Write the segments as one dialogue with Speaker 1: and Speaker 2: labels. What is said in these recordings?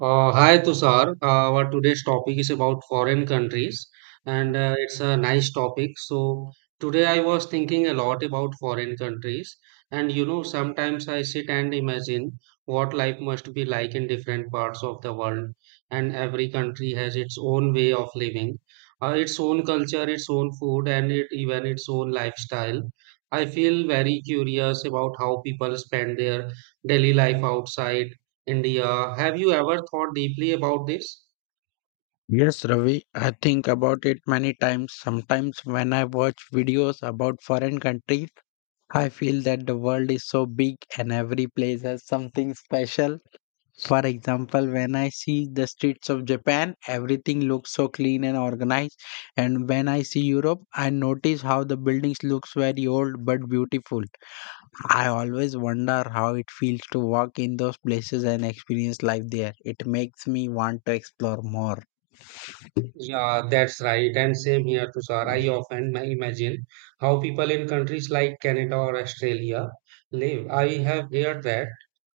Speaker 1: Hi Tushar, our today's topic is about foreign countries, and it's a nice topic. So today I was thinking a lot about foreign countries, and sometimes I sit and imagine what life must be like in different parts of the world. And every country has its own way of living, its own culture, its own food, and it, even its own lifestyle. I feel very curious about how people spend their daily life outside India. Have you ever thought deeply about this?
Speaker 2: Yes, Ravi, I think about it many times. Sometimes when I watch videos about foreign countries, I feel that the world is so big and every place has something special. For example, when I see the streets of Japan, everything looks so clean and organized. And when I see Europe, I notice how the buildings looks very old but beautiful. I always wonder how it feels to walk in those places and experience life there. It makes me want to explore more.
Speaker 1: Yeah, that's right. And same here, Tushar. I often imagine how people in countries like Canada or Australia live. I have heard that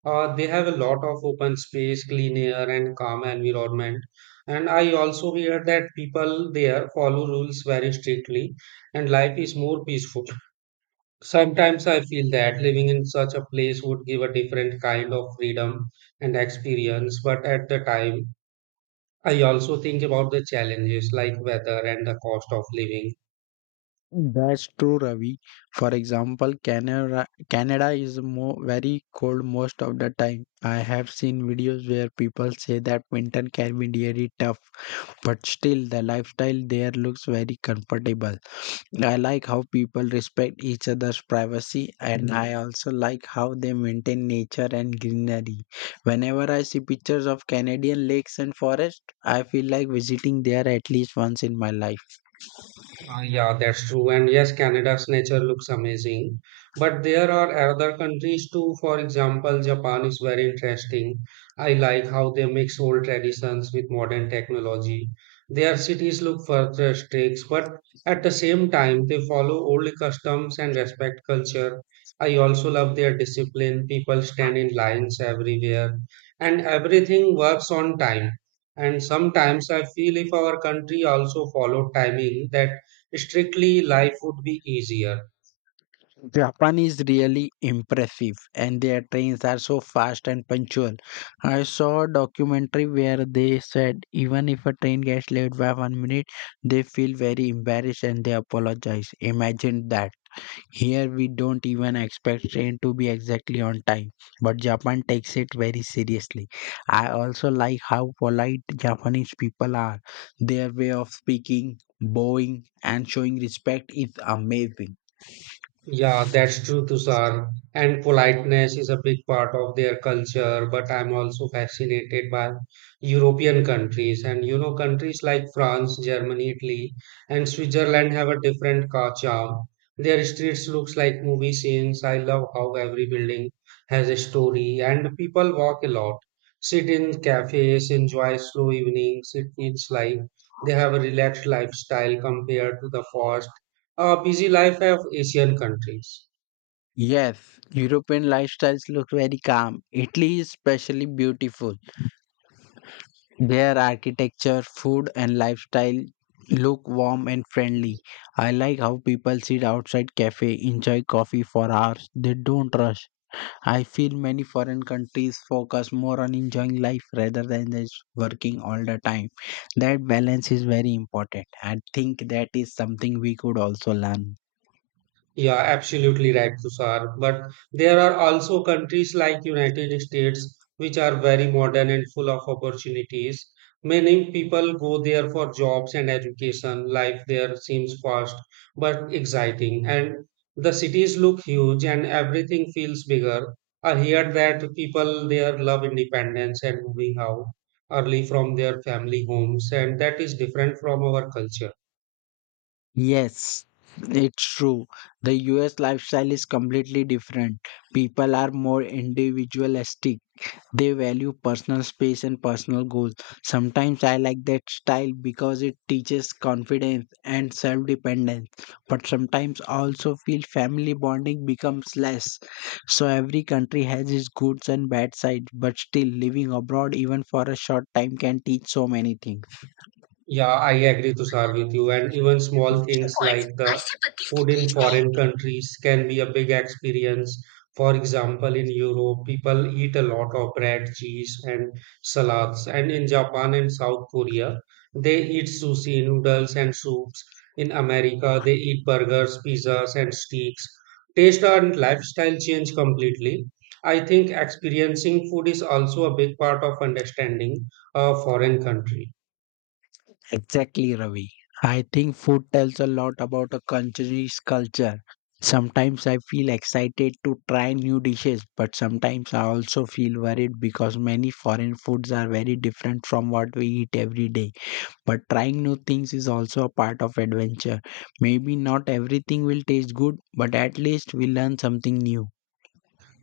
Speaker 1: they have a lot of open space, clean air, and calm environment. And I also hear that people there follow rules very strictly, and life is more peaceful. Sometimes I feel that living in such a place would give a different kind of freedom and experience, but at the time, I also think about the challenges like weather and the cost of living.
Speaker 2: That's true, Ravi. For example, Canada is more very cold most of the time. I have seen videos where people say that winter can be really tough, but still the lifestyle there looks very comfortable. I like how people respect each other's privacy, and I also like how they maintain nature and greenery. Whenever I see pictures of Canadian lakes and forests, I feel like visiting there at least once in my life.
Speaker 1: Yeah, that's true. And yes, Canada's nature looks amazing. But there are other countries too. For example, Japan is very interesting. I like how they mix old traditions with modern technology. Their cities look futuristic, but at the same time, they follow old customs and respect culture. I also love their discipline. People stand in lines everywhere, and everything works on time. And sometimes I feel if our country also followed timing that strictly, life would be easier.
Speaker 2: Japan is really impressive, and their trains are so fast and punctual. I saw a documentary where they said even if a train gets late by 1 minute, they feel very embarrassed and they apologize. Imagine that. Here we don't even expect train to be exactly on time, but Japan takes it very seriously. I also like how polite Japanese people are. Their way of speaking, bowing, and showing respect is amazing.
Speaker 1: Yeah, that's true, Tushar. And politeness is a big part of their culture, but I'm also fascinated by European countries. And countries like France, Germany, Italy, and Switzerland have a different car charm. Their streets looks like movie scenes. I love how every building has a story, and people walk a lot, sit in cafes, enjoy slow evenings. It feels like they have a relaxed lifestyle compared to the fast a busy life of Asian countries.
Speaker 2: Yes, European lifestyles look very calm. Italy is especially beautiful. Their architecture, food, and lifestyle look warm and friendly. I like how people sit outside cafe, enjoy coffee for hours. They don't rush. I feel many foreign countries focus more on enjoying life rather than just working all the time. That balance is very important. I think that is something we could also learn.
Speaker 1: Yeah, absolutely right, Tushar. But there are also countries like United States which are very modern and full of opportunities. Many people go there for jobs and education. Life there seems fast but exciting, and the cities look huge and everything feels bigger. I hear that people there love independence and moving out early from their family homes, and that is different from our culture.
Speaker 2: Yes, it's true. The US lifestyle is completely different. People are more individualistic. They value personal space and personal goals. Sometimes I like that style because it teaches confidence and self-dependence. But sometimes I also feel family bonding becomes less. So every country has its good and bad sides, but still living abroad even for a short time can teach so many things.
Speaker 1: Yeah, I agree, Tushar, with you. And even small things like the food in foreign countries can be a big experience. For example, in Europe, people eat a lot of bread, cheese, and salads. And in Japan and South Korea, they eat sushi, noodles, and soups. In America, they eat burgers, pizzas, and steaks. Taste and lifestyle change completely. I think experiencing food is also a big part of understanding a foreign country.
Speaker 2: Exactly, Ravi. I think food tells a lot about a country's culture. Sometimes I feel excited to try new dishes, but sometimes I also feel worried because many foreign foods are very different from what we eat every day. But trying new things is also a part of adventure. Maybe not everything will taste good, but at least we learn something new.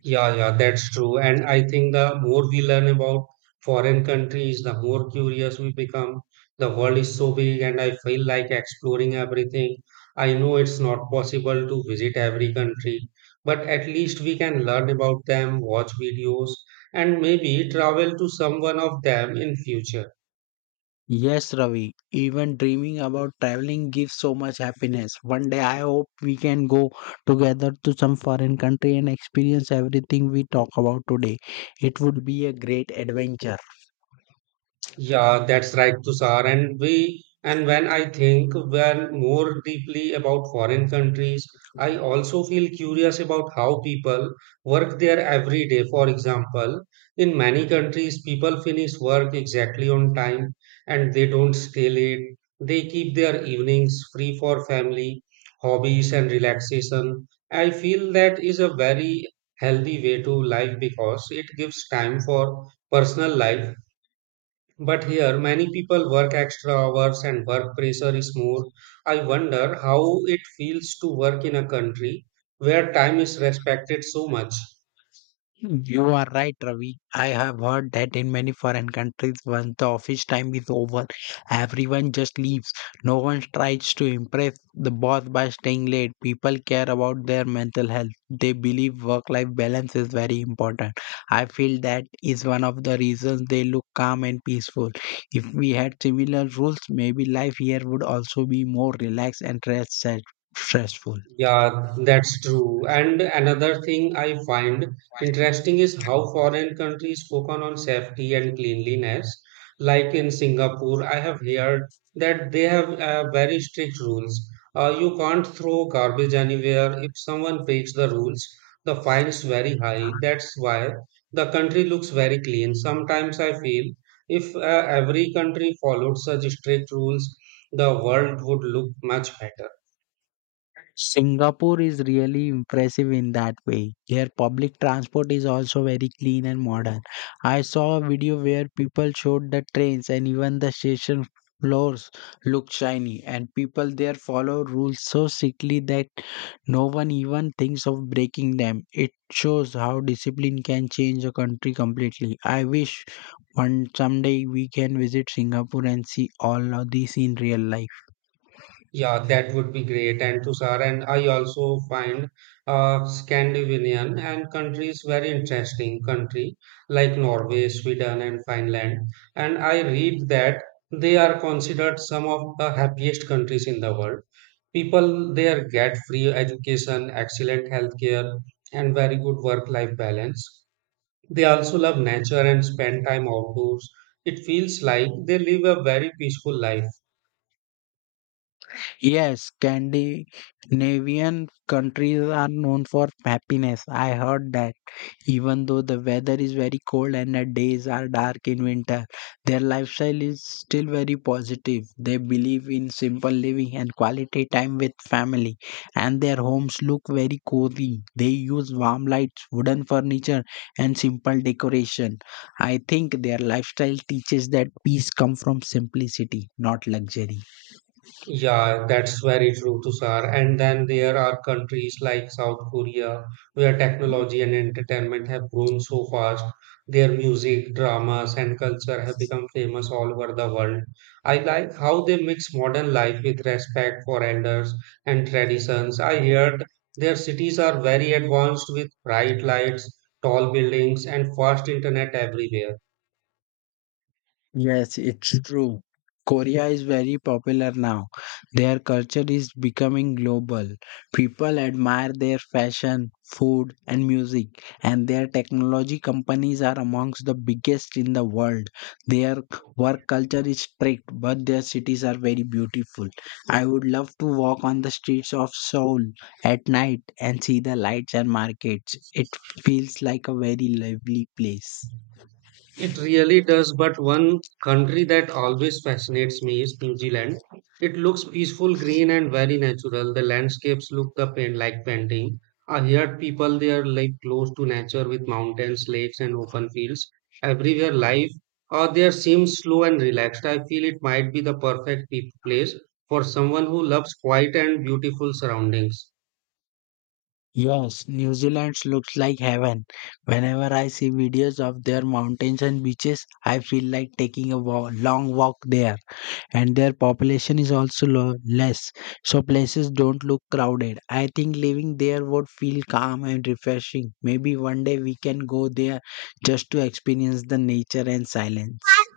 Speaker 1: Yeah, yeah, that's true. And I think the more we learn about foreign countries, the more curious we become. The world is so big, and I feel like exploring everything. I know it's not possible to visit every country, but at least we can learn about them, watch videos, and maybe travel to some one of them in future.
Speaker 2: Yes, Ravi, even dreaming about traveling gives so much happiness. One day I hope we can go together to some foreign country and experience everything we talk about today. It would be a great adventure.
Speaker 1: Yeah, that's right, Tushar. And when I think when more deeply about foreign countries, I also feel curious about how people work there every day. For example, in many countries, people finish work exactly on time and they don't stay late. They keep their evenings free for family, hobbies, and relaxation. I feel that is a very healthy way to life because it gives time for personal life, but here, many people work extra hours and work pressure is more. I wonder how it feels to work in a country where time is respected so much.
Speaker 2: You are right, Ravi. I have heard that in many foreign countries, once the office time is over, everyone just leaves. No one tries to impress the boss by staying late. People care about their mental health. They believe work life balance is very important. I feel that is one of the reasons they look calm and peaceful. If we had similar rules, maybe life here would also be more relaxed and less stressful.
Speaker 1: Yeah, that's true. And another thing I find interesting is how foreign countries focus on safety and cleanliness. Like in Singapore, I have heard that they have very strict rules. You can't throw garbage anywhere. If someone breaks the rules, the fine's very high. That's why the country looks very clean. Sometimes I feel if every country followed such strict rules, the world would look much better.
Speaker 2: Singapore is really impressive in that way. Their public transport is also very clean and modern. I saw a video where people showed the trains and even the station floors look shiny, and people there follow rules so strictly that no one even thinks of breaking them. It shows how discipline can change a country completely. I wish one someday we can visit Singapore and see all of this in real life.
Speaker 1: Yeah, that would be great. And Tushar, and I also find Scandinavian and countries very interesting country like Norway, Sweden, and Finland. And I read that they are considered some of the happiest countries in the world. People there get free education, excellent healthcare, and very good work-life balance. They also love nature and spend time outdoors. It feels like they live a very peaceful life.
Speaker 2: Yes, Scandinavian countries are known for happiness. I heard that. Even though the weather is very cold and the days are dark in winter, their lifestyle is still very positive. They believe in simple living and quality time with family, and their homes look very cozy. They use warm lights, wooden furniture, and simple decoration. I think their lifestyle teaches that peace comes from simplicity, not luxury.
Speaker 1: Yeah, that's very true, Tushar. And then there are countries like South Korea where technology and entertainment have grown so fast. Their music, dramas, and culture have become famous all over the world. I like how they mix modern life with respect for elders and traditions. I heard their cities are very advanced with bright lights, tall buildings, and fast internet everywhere.
Speaker 2: Yes, it's true. Korea is very popular now. Their culture is becoming global. People admire their fashion, food, and music, and their technology companies are amongst the biggest in the world. Their work culture is strict, but their cities are very beautiful. I would love to walk on the streets of Seoul at night and see the lights and markets. It feels like a very lively place.
Speaker 1: It really does, but one country that always fascinates me is New Zealand. It looks peaceful, green, and very natural. The landscapes look the paint like painting. I heard people there like close to nature with mountains, lakes, and open fields. Everywhere life or there seems slow and relaxed. I feel it might be the perfect place for someone who loves quiet and beautiful surroundings.
Speaker 2: Yes, New Zealand looks like heaven. Whenever I see videos of their mountains and beaches, I feel like taking a long walk there. And their population is also less, so places don't look crowded. I think living there would feel calm and refreshing. Maybe one day we can go there just to experience the nature and silence.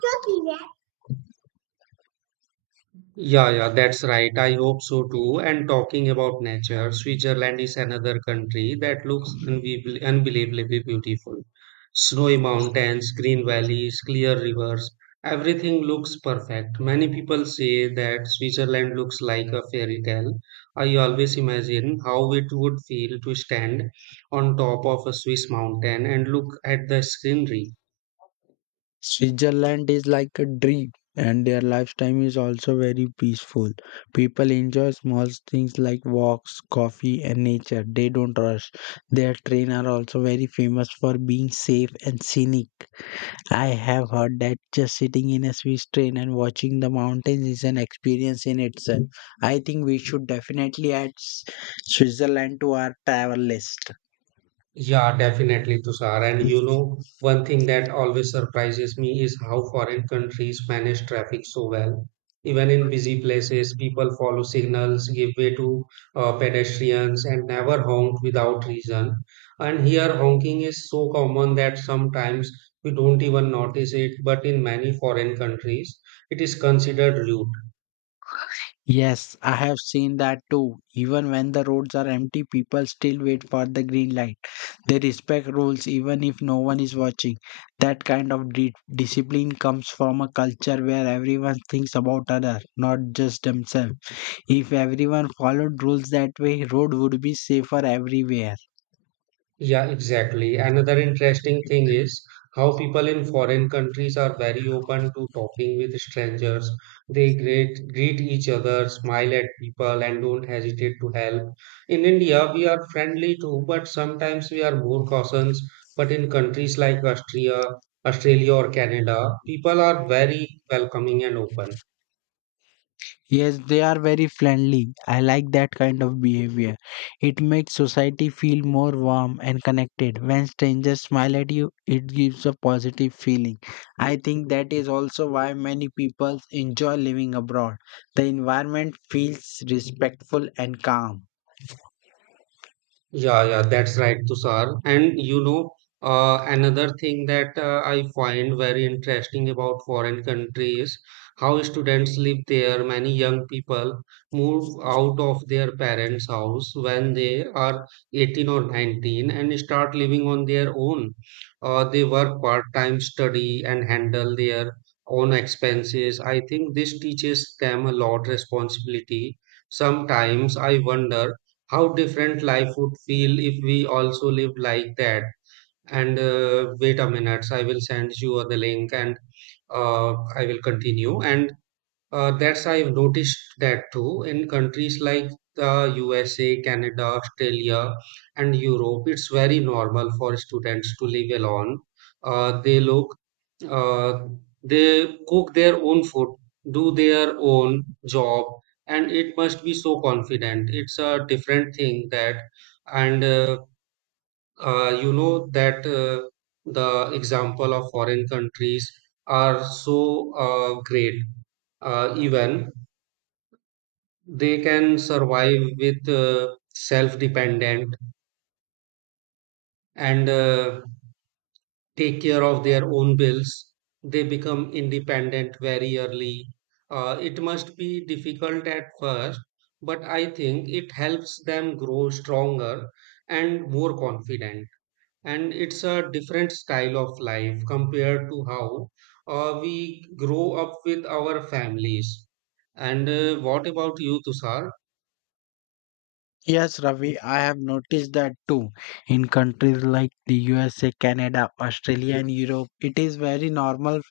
Speaker 1: Yeah, yeah, that's right. I hope so too. And talking about nature, Switzerland is another country that looks unbelievably beautiful. Snowy mountains, green valleys, clear rivers, everything looks perfect. Many people say that Switzerland looks like a fairy tale. I always imagine how it would feel to stand on top of a Swiss mountain and look at the scenery.
Speaker 2: Switzerland is like a dream, and their lifestyle is also very peaceful. People enjoy small things like walks, coffee, and nature. They don't rush. Their train are also very famous for being safe and scenic. I have heard that just sitting in a Swiss train and watching the mountains is an experience in itself. I think we should definitely add Switzerland to our travel list.
Speaker 1: Yeah, definitely, Tushar. And one thing that always surprises me is how foreign countries manage traffic so well. Even in busy places, people follow signals, give way to pedestrians, and never honk without reason. And here, honking is so common that sometimes we don't even notice it, but in many foreign countries, it is considered rude.
Speaker 2: Yes, I have seen that too. Even when the roads are empty, people still wait for the green light. They respect rules even if no one is watching. That kind of discipline comes from a culture where everyone thinks about other, not just themselves. If everyone followed rules that way, road would be safer everywhere.
Speaker 1: Yeah, exactly. Another interesting thing is how people in foreign countries are very open to talking with strangers. They greet each other, smile at people, and don't hesitate to help. In India, we are friendly too, but sometimes we are more cautious. But in countries like Austria, Australia, or Canada, people are very welcoming and open.
Speaker 2: Yes, they are very friendly. I like that kind of behavior. It makes society feel more warm and connected. When strangers smile at you, it gives a positive feeling. I think that is also why many people enjoy living abroad. The environment feels respectful and calm.
Speaker 1: Yeah, yeah, that's right, Tushar. And another thing that I find very interesting about foreign countries, how students live there. Many young people move out of their parents' house when they are 18 or 19 and start living on their own. They work part-time, study, and handle their own expenses. I think this teaches them a lot responsibility. Sometimes I wonder how different life would feel if we also live like that. And Wait a minute, I will send you the link. And uh, I will continue. And that's I've noticed that too in countries like the USA, Canada, Australia, and Europe. It's very normal for students to live alone. Uh, they look, uh, they cook their own food, do their own job, and it must be so confident. It's a different thing that, and that the example of foreign countries are so great, even they can survive with self dependent, and take care of their own bills. They become independent very early. It must be difficult at first, but I think it helps them grow stronger and more confident. And it's a different style of life compared to how we grow up with our families. And what about you, Tushar?
Speaker 2: Yes, Ravi, I have noticed that too. In countries like the USA, Canada, Australia, and Europe, it is very normal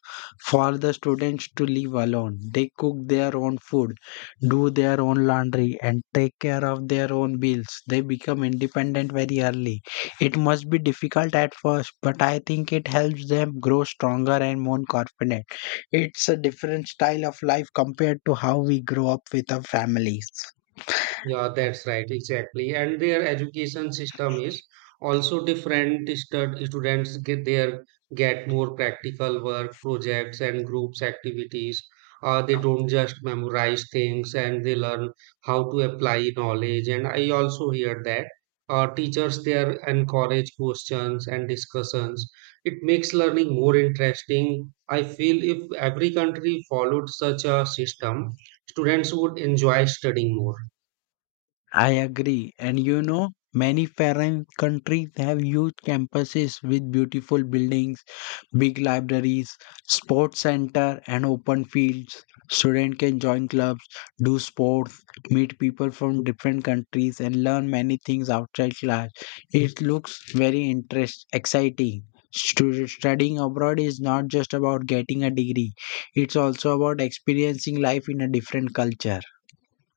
Speaker 2: for the students to live alone. They cook their own food, do their own laundry, and take care of their own bills. They become independent very early. It must be difficult at first, but I think it helps them grow stronger and more confident. It's a different style of life compared to how we grow up with our families.
Speaker 1: Yeah, that's right, exactly. And their education system is also different. Students get more practical work, projects, and groups activities. They don't just memorize things, and they learn how to apply knowledge. And I also hear that teachers there encourage questions and discussions. It makes learning more interesting. I feel if every country followed such a system, students would enjoy studying more.
Speaker 2: I agree. And you know, many foreign countries have huge campuses with beautiful buildings, big libraries, sports center, and open fields. Students can join clubs, do sports, meet people from different countries, and learn many things outside class. It looks very interest exciting. Studying abroad is not just about getting a degree; it's also about experiencing life in a different culture.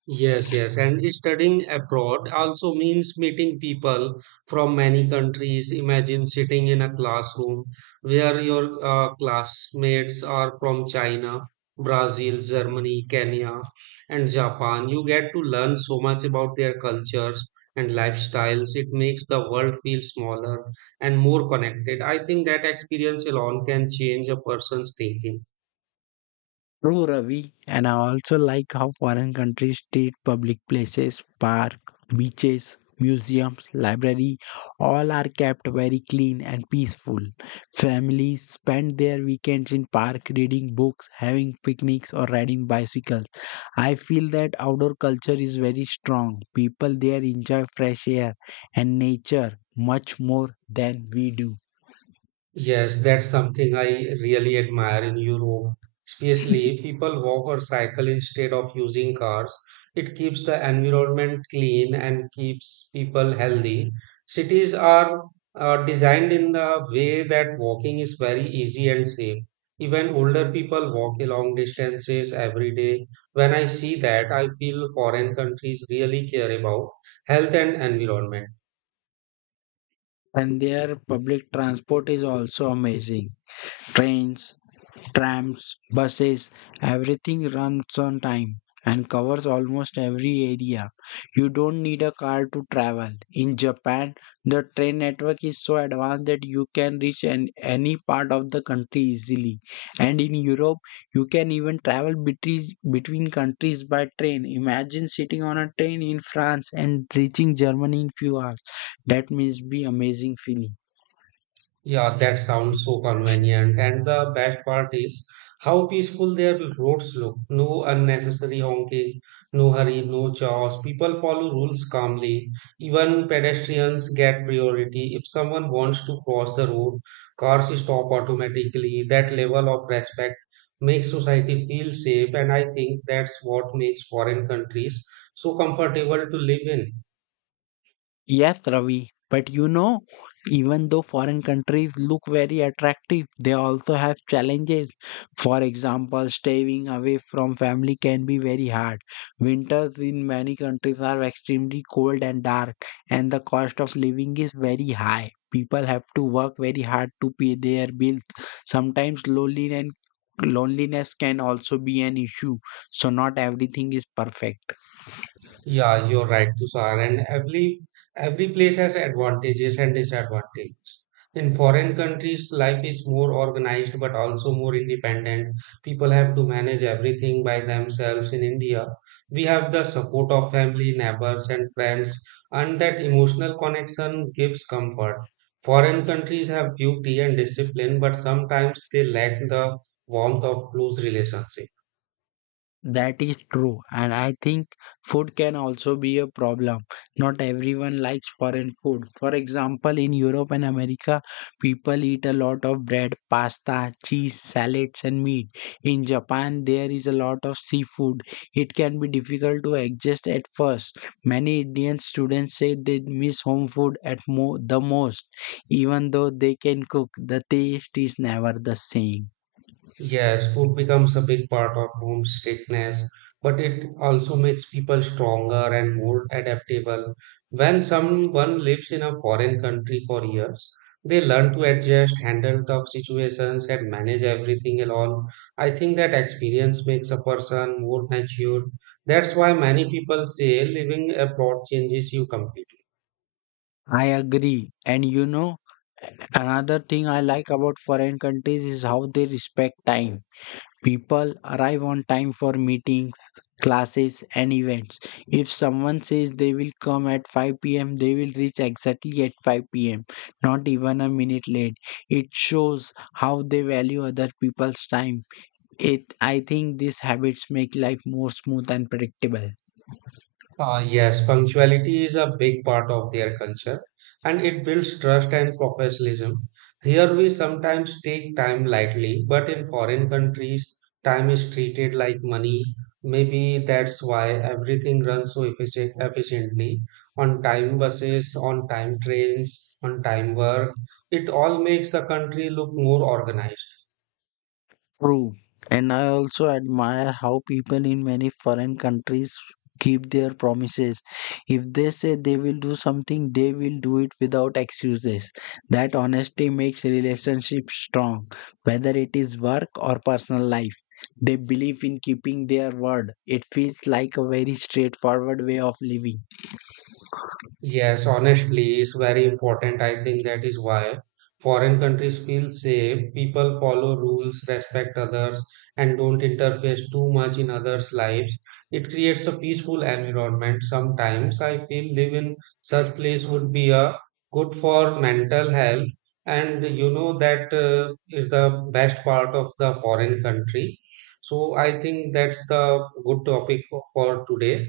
Speaker 1: Yes, yes. And studying abroad also means meeting people from many countries. Imagine sitting in a classroom where your classmates are from China, Brazil, Germany, Kenya, and Japan. You get to learn so much about their cultures and lifestyles. It makes the world feel smaller and more connected. I think that experience alone can change a person's thinking.
Speaker 2: True, Ravi. And I also like how foreign countries treat public places, park, beaches, museums, library, all are kept very clean and peaceful. Families spend their weekends in park reading books, having picnics or riding bicycles. I feel that outdoor culture is very strong. People there enjoy fresh air and nature much more than we do.
Speaker 1: Yes, that's something I really admire in Europe. Especially people walk or cycle instead of using cars. It keeps the environment clean and keeps people healthy. Cities are designed in the way that walking is very easy and safe. Even older people walk long distances every day. When I see that, I feel foreign countries really care about health and environment.
Speaker 2: And their public transport is also amazing trains, trams, buses, everything runs on time and covers almost every area. You don't need a car to travel. In Japan, the train network is so advanced that you can reach any part of the country easily. And in Europe, you can even travel between countries by train. Imagine sitting on a train in France and reaching Germany in few hours. That must be amazing feeling.
Speaker 1: Yeah, that sounds so convenient. And the best part is how peaceful their roads look. No unnecessary honking, no hurry, no chaos. People follow rules calmly. Even pedestrians get priority. If someone wants to cross the road, cars stop automatically. That level of respect makes society feel safe, and I think that's what makes foreign countries so comfortable to live in.
Speaker 2: Yes, Ravi. But you know, even though foreign countries look very attractive, they also have challenges. For example, staying away from family can be very hard. Winters in many countries are extremely cold and dark, and the cost of living is very high. People have to work very hard to pay their bills. Sometimes loneliness can also be an issue. So not everything is perfect.
Speaker 1: Yeah, you're right, Tushar. And every place has advantages and disadvantages. In foreign countries, life is more organized but also more independent. People have to manage everything by themselves. In India, we have the support of family, neighbors, and friends, and that emotional connection gives comfort. Foreign countries have duty and discipline, but sometimes they lack the warmth of close relationships.
Speaker 2: That is true, and I think food can also be a problem. Not everyone likes foreign food. For example, in Europe and America, people eat a lot of bread, pasta, cheese, salads, and meat. In Japan, there is a lot of seafood. It can be difficult to adjust at first. Many Indian students say they miss home food at the most, even though they can cook. The taste is never the same.
Speaker 1: Yes, food becomes a big part of homesickness, but it also makes people stronger and more adaptable. When someone lives in a foreign country for years, they learn to adjust, handle tough situations, and manage everything alone. I think that experience makes a person more mature. That's why many people say living abroad changes you completely.
Speaker 2: I agree. And you know, another thing I like about foreign countries is how they respect time. People arrive on time for meetings, classes, and events. If someone says they will come at 5 p.m., they will reach exactly at 5 p.m., not even a minute late. It shows how they value other people's time. It, I think these habits make life more smooth and predictable.
Speaker 1: Ah, yes, punctuality is a big part of their culture, and it builds trust and professionalism. Here we sometimes take time lightly, but in foreign countries, time is treated like money. Maybe that's why everything runs so efficiently, on time buses, on time trains, on time work. It all makes the country look more organized.
Speaker 2: True. And I also admire how people in many foreign countries keep their promises. If they say they will do something, they will do it without excuses. That honesty makes relationships strong, whether it is work or personal life. They believe in keeping their word. It feels like a very straightforward way of living.
Speaker 1: Yes, honestly, it's very important. I think that is why foreign countries feel safe. People follow rules, respect others, and don't interfere too much in others' lives. It creates a peaceful environment. Sometimes I feel live in such place would be a good for mental health. And you know that is the best part of the foreign country. So I think that's the good topic for today.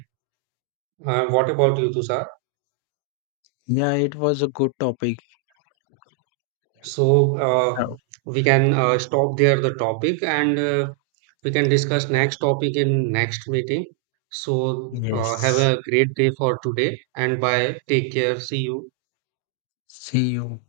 Speaker 1: What about you, Tushar?
Speaker 2: Yeah, it was a good topic.
Speaker 1: So
Speaker 2: Oh,
Speaker 1: we can stop there the topic, and we can discuss next topic in next meeting. So have
Speaker 2: yes.
Speaker 1: a great day for today and bye. Take care. See you.
Speaker 2: See you.